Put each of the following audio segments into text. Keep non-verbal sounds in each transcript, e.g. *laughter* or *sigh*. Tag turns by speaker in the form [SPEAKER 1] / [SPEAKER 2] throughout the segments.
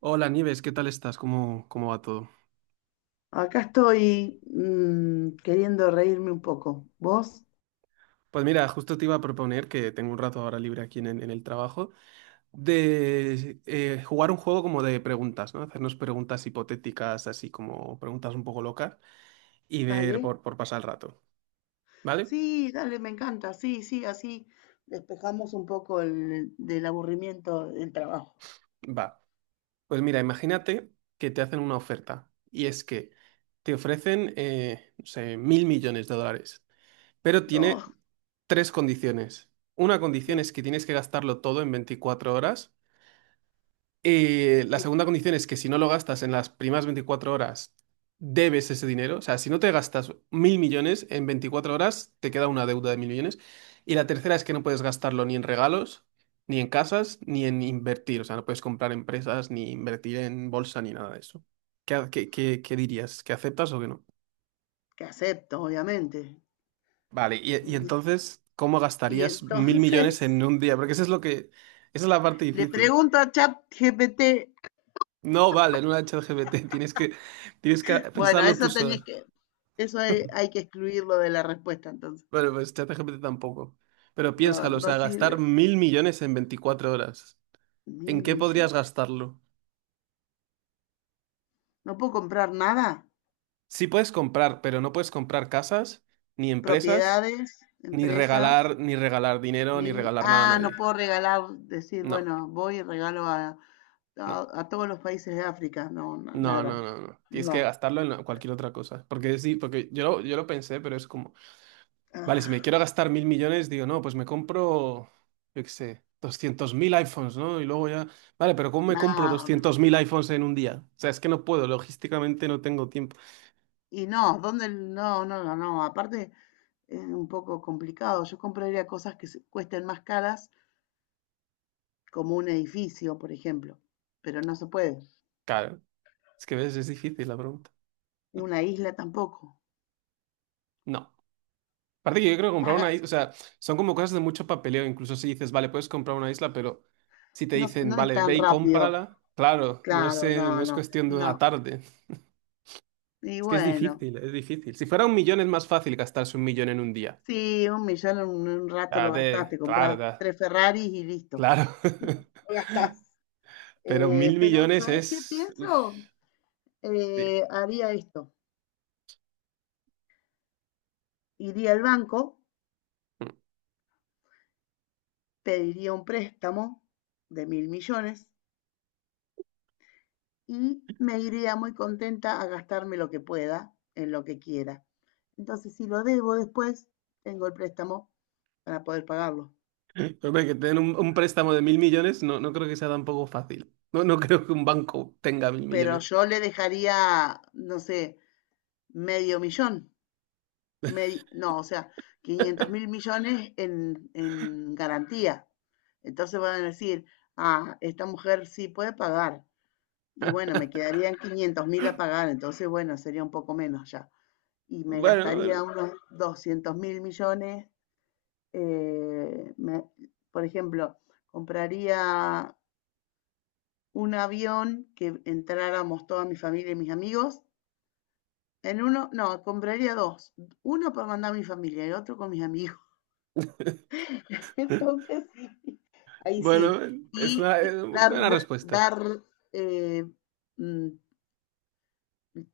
[SPEAKER 1] Hola Nieves, ¿qué tal estás? ¿Cómo va todo?
[SPEAKER 2] Acá estoy queriendo reírme un poco. ¿Vos?
[SPEAKER 1] Pues mira, justo te iba a proponer que tengo un rato ahora libre aquí en el trabajo, de jugar un juego como de preguntas, ¿no? Hacernos preguntas hipotéticas, así como preguntas un poco locas, y ver
[SPEAKER 2] Dale.
[SPEAKER 1] por pasar el rato, ¿vale?
[SPEAKER 2] Sí, dale, me encanta. Sí, sí, así despejamos un poco del aburrimiento del trabajo.
[SPEAKER 1] Va. Pues mira, imagínate que te hacen una oferta, y es que te ofrecen, no sé, mil millones de dólares, pero tiene
[SPEAKER 2] No,
[SPEAKER 1] tres condiciones. Una condición
[SPEAKER 2] sí,
[SPEAKER 1] es que tienes que gastarlo todo en 24 horas. La
[SPEAKER 2] sí,
[SPEAKER 1] segunda condición es que si no lo gastas en las primeras 24 horas, debes ese dinero. O sea, si no te gastas mil millones en 24 horas, te queda una deuda de mil millones. Y la tercera es que no puedes gastarlo ni en regalos, ni en casas, ni en invertir. O sea, no puedes comprar empresas, ni invertir en bolsa, ni nada de eso. ¿Qué, ha- qué- qué- qué dirías? ¿Que aceptas o que no?
[SPEAKER 2] que acepto, obviamente.
[SPEAKER 1] Vale, y
[SPEAKER 2] Y,
[SPEAKER 1] entonces, ¿cómo
[SPEAKER 2] y
[SPEAKER 1] gastarías mil
[SPEAKER 2] entonces
[SPEAKER 1] millones en un día? Porque eso es lo que, esa es la parte
[SPEAKER 2] *laughs* le
[SPEAKER 1] difícil.
[SPEAKER 2] pregunto a ChatGPT.
[SPEAKER 1] No vale, no la ChatGPT, *laughs* tienes que
[SPEAKER 2] Bueno,
[SPEAKER 1] pensarlo tú sola.
[SPEAKER 2] eso hay,
[SPEAKER 1] *laughs*
[SPEAKER 2] hay que excluirlo de la respuesta, entonces.
[SPEAKER 1] Bueno, pues ChatGPT tampoco. Pero
[SPEAKER 2] No,
[SPEAKER 1] piénsalo, o
[SPEAKER 2] no
[SPEAKER 1] sea,
[SPEAKER 2] sirve.
[SPEAKER 1] gastar mil millones en 24 horas.
[SPEAKER 2] Mil
[SPEAKER 1] ¿En qué podrías
[SPEAKER 2] millones.
[SPEAKER 1] gastarlo?
[SPEAKER 2] ¿No puedo comprar nada?
[SPEAKER 1] Sí puedes comprar, pero no puedes comprar casas, ni empresas,
[SPEAKER 2] Propiedades,
[SPEAKER 1] ni
[SPEAKER 2] empresas,
[SPEAKER 1] regalar, ni regalar dinero, ni
[SPEAKER 2] ni...
[SPEAKER 1] regalar nada a
[SPEAKER 2] Ah, no
[SPEAKER 1] nadie.
[SPEAKER 2] puedo regalar, decir,
[SPEAKER 1] No,
[SPEAKER 2] bueno, voy y regalo
[SPEAKER 1] no,
[SPEAKER 2] a todos los países de África. No, no,
[SPEAKER 1] no,
[SPEAKER 2] nada.
[SPEAKER 1] no, no, no. Tienes que
[SPEAKER 2] No.
[SPEAKER 1] gastarlo en cualquier otra cosa. Porque sí, porque yo lo pensé, pero es como. Vale, si me
[SPEAKER 2] Ah,
[SPEAKER 1] quiero gastar mil millones, digo, no, pues me compro, yo qué sé, 200.000 iPhones, ¿no? Y luego ya, vale, pero ¿cómo me compro
[SPEAKER 2] nada.
[SPEAKER 1] 200.000 iPhones en un día? O sea, es que no puedo, logísticamente no tengo tiempo.
[SPEAKER 2] Y no, ¿dónde? No, no, no, no. Aparte es un poco complicado. Yo compraría cosas que cuesten más caras, como un edificio, por ejemplo. Pero no se puede.
[SPEAKER 1] Claro, es que ves, es difícil la pregunta.
[SPEAKER 2] Una isla tampoco.
[SPEAKER 1] No. Aparte que yo creo que comprar
[SPEAKER 2] Paga-
[SPEAKER 1] una isla, o sea, son como cosas de mucho papeleo, incluso si dices, vale, puedes comprar una isla, pero si te
[SPEAKER 2] No,
[SPEAKER 1] dicen,
[SPEAKER 2] no es
[SPEAKER 1] vale,
[SPEAKER 2] tan
[SPEAKER 1] ve y
[SPEAKER 2] rápido.
[SPEAKER 1] cómprala, claro, no es,
[SPEAKER 2] Claro,
[SPEAKER 1] eh, no
[SPEAKER 2] no,
[SPEAKER 1] es
[SPEAKER 2] no,
[SPEAKER 1] cuestión de una
[SPEAKER 2] no.
[SPEAKER 1] tarde.
[SPEAKER 2] Y
[SPEAKER 1] Es que es
[SPEAKER 2] bueno.
[SPEAKER 1] difícil, es difícil. Si fuera un millón es más fácil gastarse un millón en un día.
[SPEAKER 2] Sí, un millón en un rato
[SPEAKER 1] Ah,
[SPEAKER 2] lo gastás,
[SPEAKER 1] de,
[SPEAKER 2] te
[SPEAKER 1] claro,
[SPEAKER 2] compras tres Ferraris y listo,
[SPEAKER 1] Claro, *laughs*
[SPEAKER 2] lo gastás.
[SPEAKER 1] pero mil
[SPEAKER 2] Pero,
[SPEAKER 1] millones
[SPEAKER 2] ¿sabes qué
[SPEAKER 1] es. Uy,
[SPEAKER 2] pienso?
[SPEAKER 1] bien.
[SPEAKER 2] Haría esto. Iría al banco, pediría un préstamo de mil millones y me iría muy contenta a gastarme lo que pueda, en lo que quiera. Entonces, si lo debo después, tengo el préstamo para poder pagarlo.
[SPEAKER 1] *laughs* Hombre, que te den un préstamo de mil millones no, no creo que sea tampoco fácil. No, no *laughs* creo que un banco tenga mil
[SPEAKER 2] Pero
[SPEAKER 1] millones.
[SPEAKER 2] yo le dejaría, no sé, medio millón. No, o sea,
[SPEAKER 1] *laughs*
[SPEAKER 2] 500 mil millones en garantía. Entonces van a decir, ah, esta mujer sí puede pagar. Y bueno, me quedarían 500 mil a pagar, entonces bueno, sería un poco menos ya. Y me
[SPEAKER 1] Bueno, bueno,
[SPEAKER 2] gastaría unos 200 mil millones. eh, me- por ejemplo, compraría un avión que entráramos toda mi familia y mis amigos. En uno, no, compraría dos. Uno para mandar a mi familia y otro con mis amigos. *laughs* Entonces, sí, ahí sí.
[SPEAKER 1] Bueno, es
[SPEAKER 2] Y,
[SPEAKER 1] una, es
[SPEAKER 2] y
[SPEAKER 1] una
[SPEAKER 2] dar,
[SPEAKER 1] buena respuesta.
[SPEAKER 2] dar eh, mm,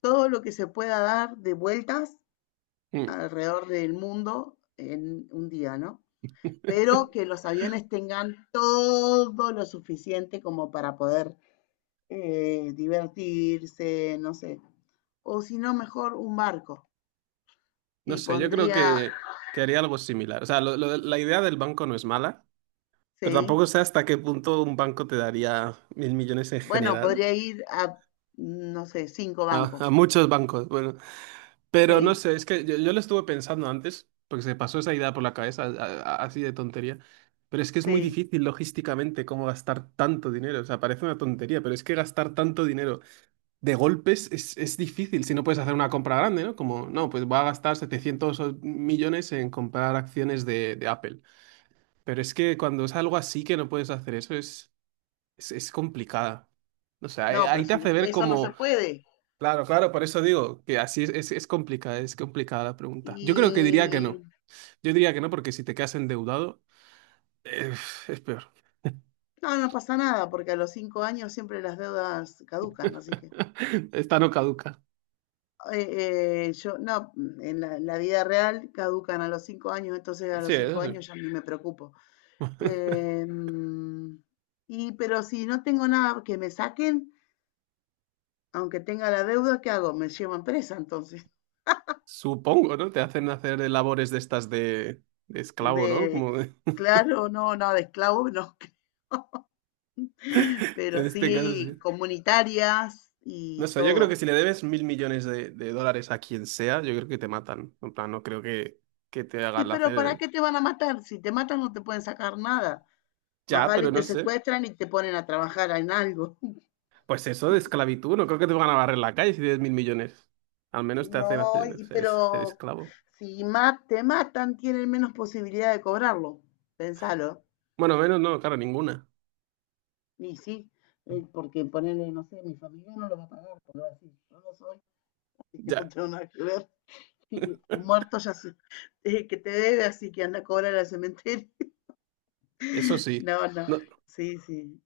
[SPEAKER 2] todo lo que se pueda dar de vueltas
[SPEAKER 1] Mm.
[SPEAKER 2] alrededor del mundo en un día, ¿no? Pero que los aviones tengan todo lo suficiente como para poder divertirse, no sé. O si no, mejor un barco.
[SPEAKER 1] No
[SPEAKER 2] Y
[SPEAKER 1] sé, yo creo
[SPEAKER 2] pondría,
[SPEAKER 1] que haría algo similar. O sea, lo la idea del banco no es mala, pero
[SPEAKER 2] sí,
[SPEAKER 1] tampoco sé hasta qué punto un banco te daría mil millones en
[SPEAKER 2] bueno,
[SPEAKER 1] general.
[SPEAKER 2] podría ir a, no sé, cinco
[SPEAKER 1] A
[SPEAKER 2] bancos.
[SPEAKER 1] muchos bancos. Bueno. Pero no
[SPEAKER 2] Sí,
[SPEAKER 1] sé, es que yo lo estuve pensando antes, porque se pasó esa idea por la cabeza, así de tontería. Pero es que es muy
[SPEAKER 2] sí.
[SPEAKER 1] difícil logísticamente cómo gastar tanto dinero. O sea, parece una tontería, pero es que gastar tanto dinero de golpes es difícil si no puedes hacer una compra grande, ¿no? Como, no, pues voy a gastar 700 millones en comprar acciones de Apple. Pero es que cuando es algo así que no puedes hacer eso, es complicada. O sea, ahí
[SPEAKER 2] No, pero
[SPEAKER 1] ahí te
[SPEAKER 2] si no,
[SPEAKER 1] hace ver
[SPEAKER 2] eso no se
[SPEAKER 1] como.
[SPEAKER 2] puede.
[SPEAKER 1] Claro, claro, por eso digo que así es complicada, es complicada la pregunta. Yo creo que diría que
[SPEAKER 2] Y
[SPEAKER 1] no. Yo diría que no porque si te quedas endeudado, eh, es peor.
[SPEAKER 2] no, no pasa nada, porque a los 5 años siempre las deudas caducan, así que
[SPEAKER 1] *laughs* Esta no caduca.
[SPEAKER 2] yo, no, en la vida real caducan a los 5 años, entonces a
[SPEAKER 1] Sí,
[SPEAKER 2] los
[SPEAKER 1] eso
[SPEAKER 2] cinco
[SPEAKER 1] sí.
[SPEAKER 2] años ya ni me preocupo. Em, y pero si no tengo nada que me saquen, aunque tenga la deuda, ¿qué hago? Me llevan presa entonces.
[SPEAKER 1] Supongo, ¿no? Te hacen hacer labores de estas de esclavo, ¿no?
[SPEAKER 2] De,
[SPEAKER 1] Como de.
[SPEAKER 2] claro, no, no, de esclavo, no, *laughs*
[SPEAKER 1] *laughs* En
[SPEAKER 2] pero
[SPEAKER 1] este caso,
[SPEAKER 2] sí
[SPEAKER 1] sí.
[SPEAKER 2] comunitarias
[SPEAKER 1] No
[SPEAKER 2] y
[SPEAKER 1] sé, yo creo que
[SPEAKER 2] todo.
[SPEAKER 1] si le debes mil millones de dólares a quien sea, yo creo que te matan. En plan, no creo que te
[SPEAKER 2] Sí,
[SPEAKER 1] hagan
[SPEAKER 2] pero ¿para
[SPEAKER 1] hacer
[SPEAKER 2] qué te van a matar? Si te matan no te pueden sacar nada. Más
[SPEAKER 1] ya,
[SPEAKER 2] vale
[SPEAKER 1] pero no
[SPEAKER 2] te
[SPEAKER 1] sé.
[SPEAKER 2] secuestran y te ponen a trabajar en algo. *laughs*
[SPEAKER 1] Pues eso de esclavitud, no creo que te van a barrer la calle si tienes mil millones. Al menos te hacen
[SPEAKER 2] No,
[SPEAKER 1] hacer,
[SPEAKER 2] y
[SPEAKER 1] ser, ser
[SPEAKER 2] pero
[SPEAKER 1] esclavo.
[SPEAKER 2] si te matan tienen menos posibilidad de cobrarlo. Pensalo.
[SPEAKER 1] Bueno, menos no, claro, ninguna.
[SPEAKER 2] Y sí, porque ponerle, no sé, mi familia no lo va a pagar, porque va a decir, yo no soy, así que no
[SPEAKER 1] Ya,
[SPEAKER 2] tengo nada que ver. *laughs* Y el muerto ya se, que te debe, así que anda a cobrar al cementerio.
[SPEAKER 1] eso
[SPEAKER 2] *laughs*
[SPEAKER 1] sí.
[SPEAKER 2] No, no.
[SPEAKER 1] No,
[SPEAKER 2] Sí, sí.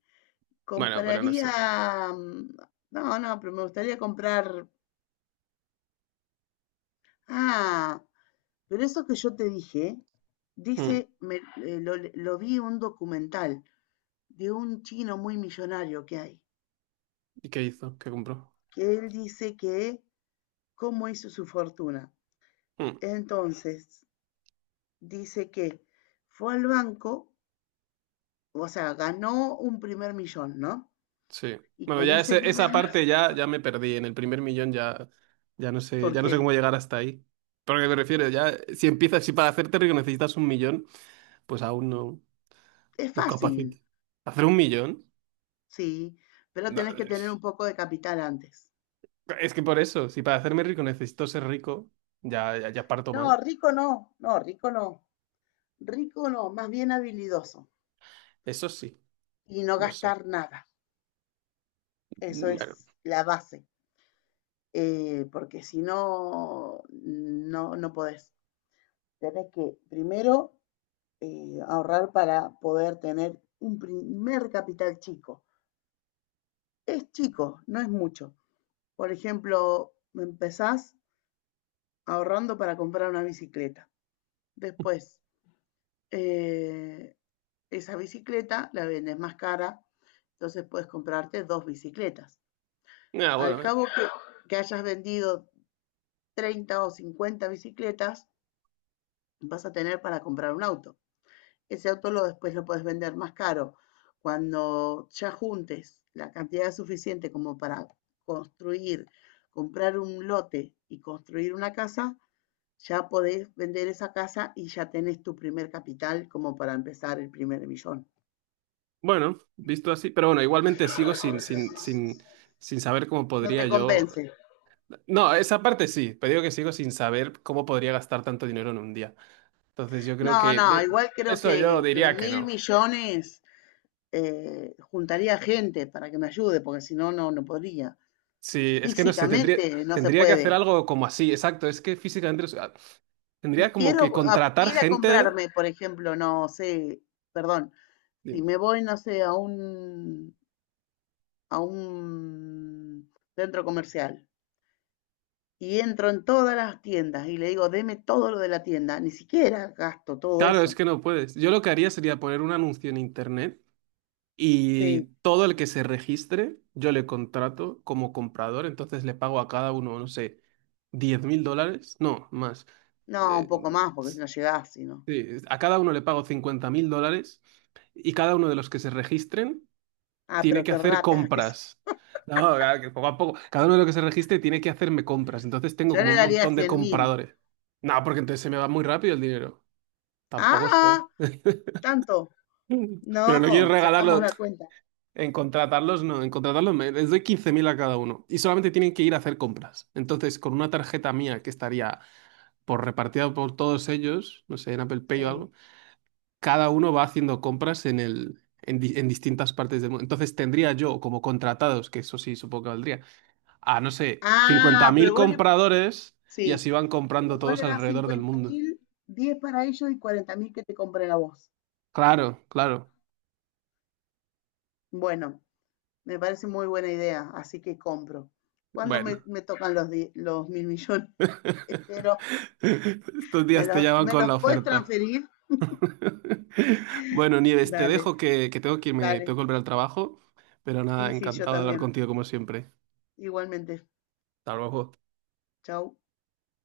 [SPEAKER 1] bueno, pero no sé.
[SPEAKER 2] Compraría, no, no, pero me gustaría comprar, ah, pero eso que yo te dije,
[SPEAKER 1] Mm.
[SPEAKER 2] dice, lo vi en un documental de un chino muy millonario que hay,
[SPEAKER 1] ¿Y qué hizo? ¿Qué compró?
[SPEAKER 2] que él dice que cómo hizo su fortuna.
[SPEAKER 1] Mm.
[SPEAKER 2] Entonces, dice que fue al banco, o sea, ganó un primer millón, ¿no?
[SPEAKER 1] Sí.
[SPEAKER 2] Y
[SPEAKER 1] Bueno,
[SPEAKER 2] con
[SPEAKER 1] ya
[SPEAKER 2] ese
[SPEAKER 1] ese-
[SPEAKER 2] primer,
[SPEAKER 1] esa parte ya, ya me perdí. En el primer millón ya, ya no sé,
[SPEAKER 2] ¿por
[SPEAKER 1] ya no sé cómo
[SPEAKER 2] qué?
[SPEAKER 1] llegar hasta ahí. Pero ¿a qué me refiero? Ya, si para hacerte rico necesitas un millón, pues aún no,
[SPEAKER 2] Es
[SPEAKER 1] no capacito.
[SPEAKER 2] fácil,
[SPEAKER 1] ¿Hacer un millón?
[SPEAKER 2] sí, pero
[SPEAKER 1] No.
[SPEAKER 2] tenés que tener un poco de capital antes.
[SPEAKER 1] Es que por eso, si para hacerme rico necesito ser rico, ya, ya, ya parto
[SPEAKER 2] No,
[SPEAKER 1] mal.
[SPEAKER 2] rico no, no, rico no, rico no, más bien habilidoso
[SPEAKER 1] Eso sí,
[SPEAKER 2] y no
[SPEAKER 1] no sé.
[SPEAKER 2] gastar nada. Eso
[SPEAKER 1] Bueno,
[SPEAKER 2] es la base, porque si no, no podés. Tenés que primero ahorrar para poder tener un primer capital chico. Es chico, no es mucho. Por ejemplo, empezás ahorrando para comprar una bicicleta. Después, eh, esa bicicleta la vendes más cara, entonces puedes comprarte dos bicicletas.
[SPEAKER 1] ah,
[SPEAKER 2] Al
[SPEAKER 1] bueno.
[SPEAKER 2] cabo que hayas vendido 30 o 50 bicicletas, vas a tener para comprar un auto. Ese auto después lo puedes vender más caro. Cuando ya juntes la cantidad suficiente como para construir, comprar un lote y construir una casa, ya podés vender esa casa y ya tenés tu primer capital como para empezar el primer millón.
[SPEAKER 1] Bueno, visto así, pero bueno, igualmente sigo sin saber cómo
[SPEAKER 2] No
[SPEAKER 1] podría
[SPEAKER 2] te
[SPEAKER 1] yo.
[SPEAKER 2] convence.
[SPEAKER 1] No, esa parte sí, pero digo que sigo sin saber cómo podría gastar tanto dinero en un día. Entonces yo creo
[SPEAKER 2] No,
[SPEAKER 1] que
[SPEAKER 2] no, igual creo
[SPEAKER 1] eso yo
[SPEAKER 2] que,
[SPEAKER 1] diría que
[SPEAKER 2] mil
[SPEAKER 1] no.
[SPEAKER 2] millones juntaría gente para que me ayude, porque si no, no podría.
[SPEAKER 1] Sí, es que no sé, tendría,
[SPEAKER 2] Físicamente no se
[SPEAKER 1] tendría que hacer
[SPEAKER 2] puede.
[SPEAKER 1] algo como así, exacto. Es que físicamente, o sea,
[SPEAKER 2] Si
[SPEAKER 1] tendría como
[SPEAKER 2] quiero
[SPEAKER 1] que contratar
[SPEAKER 2] ir a
[SPEAKER 1] gente.
[SPEAKER 2] comprarme, por ejemplo, no sé, perdón, si me voy, no sé, a un, centro comercial y entro en todas las tiendas y le digo, deme todo lo de la tienda, ni siquiera gasto todo
[SPEAKER 1] Claro, es
[SPEAKER 2] eso.
[SPEAKER 1] que no puedes. Yo lo que haría sería poner un anuncio en internet y
[SPEAKER 2] Sí,
[SPEAKER 1] todo el que se registre, yo le contrato como comprador, entonces le pago a cada uno, no sé, 10.000 dólares, no, más.
[SPEAKER 2] no, un
[SPEAKER 1] Eh,
[SPEAKER 2] poco más, porque si no llegás, si no.
[SPEAKER 1] sí, a cada uno le pago 50.000 dólares y cada uno de los que se registren
[SPEAKER 2] Ah,
[SPEAKER 1] tiene
[SPEAKER 2] pero
[SPEAKER 1] que
[SPEAKER 2] qué
[SPEAKER 1] hacer
[SPEAKER 2] ratas que.
[SPEAKER 1] compras. No, claro, que poco a poco, cada uno de los que se registre tiene que hacerme compras, entonces tengo
[SPEAKER 2] Yo
[SPEAKER 1] como
[SPEAKER 2] le
[SPEAKER 1] un
[SPEAKER 2] daría
[SPEAKER 1] montón de
[SPEAKER 2] 100.000.
[SPEAKER 1] compradores. No, porque entonces se me va muy rápido el dinero. Tampoco es plan.
[SPEAKER 2] Ah, tanto.
[SPEAKER 1] Pero no quiero
[SPEAKER 2] No, sacamos
[SPEAKER 1] regalarlo.
[SPEAKER 2] la cuenta.
[SPEAKER 1] En contratarlos, no. En contratarlos les doy 15.000 a cada uno. Y solamente tienen que ir a hacer compras. Entonces, con una tarjeta mía que estaría por repartida por todos ellos, no sé, en Apple Pay o
[SPEAKER 2] Sí.
[SPEAKER 1] algo, cada uno va haciendo compras en el, en, di- en distintas partes del mundo. Entonces, tendría yo como contratados, que eso sí supongo que valdría, a, no sé, cincuenta
[SPEAKER 2] Ah,
[SPEAKER 1] mil
[SPEAKER 2] pero vos le,
[SPEAKER 1] compradores y
[SPEAKER 2] sí,
[SPEAKER 1] así van
[SPEAKER 2] pero
[SPEAKER 1] comprando
[SPEAKER 2] vos
[SPEAKER 1] todos
[SPEAKER 2] le das
[SPEAKER 1] alrededor del
[SPEAKER 2] cincuenta
[SPEAKER 1] mundo.
[SPEAKER 2] mil, 10 para ellos y 40.000 que te compre la voz.
[SPEAKER 1] Claro, claro.
[SPEAKER 2] Bueno, me parece muy buena idea, así que compro. ¿Cuándo me,
[SPEAKER 1] Bueno.
[SPEAKER 2] me tocan los mil millones? *laughs*
[SPEAKER 1] *laughs*
[SPEAKER 2] Espero,
[SPEAKER 1] Estos
[SPEAKER 2] ¿me
[SPEAKER 1] días te
[SPEAKER 2] los,
[SPEAKER 1] llaman
[SPEAKER 2] me
[SPEAKER 1] con
[SPEAKER 2] los
[SPEAKER 1] la
[SPEAKER 2] puedes
[SPEAKER 1] oferta.
[SPEAKER 2] transferir?
[SPEAKER 1] *laughs* Bueno, Nieves, te
[SPEAKER 2] Dale,
[SPEAKER 1] dejo que tengo que irme,
[SPEAKER 2] dale.
[SPEAKER 1] tengo que volver al trabajo, pero nada,
[SPEAKER 2] Sí, sí, yo
[SPEAKER 1] encantado de hablar
[SPEAKER 2] también.
[SPEAKER 1] contigo como siempre.
[SPEAKER 2] Igualmente.
[SPEAKER 1] Hasta luego.
[SPEAKER 2] Chau.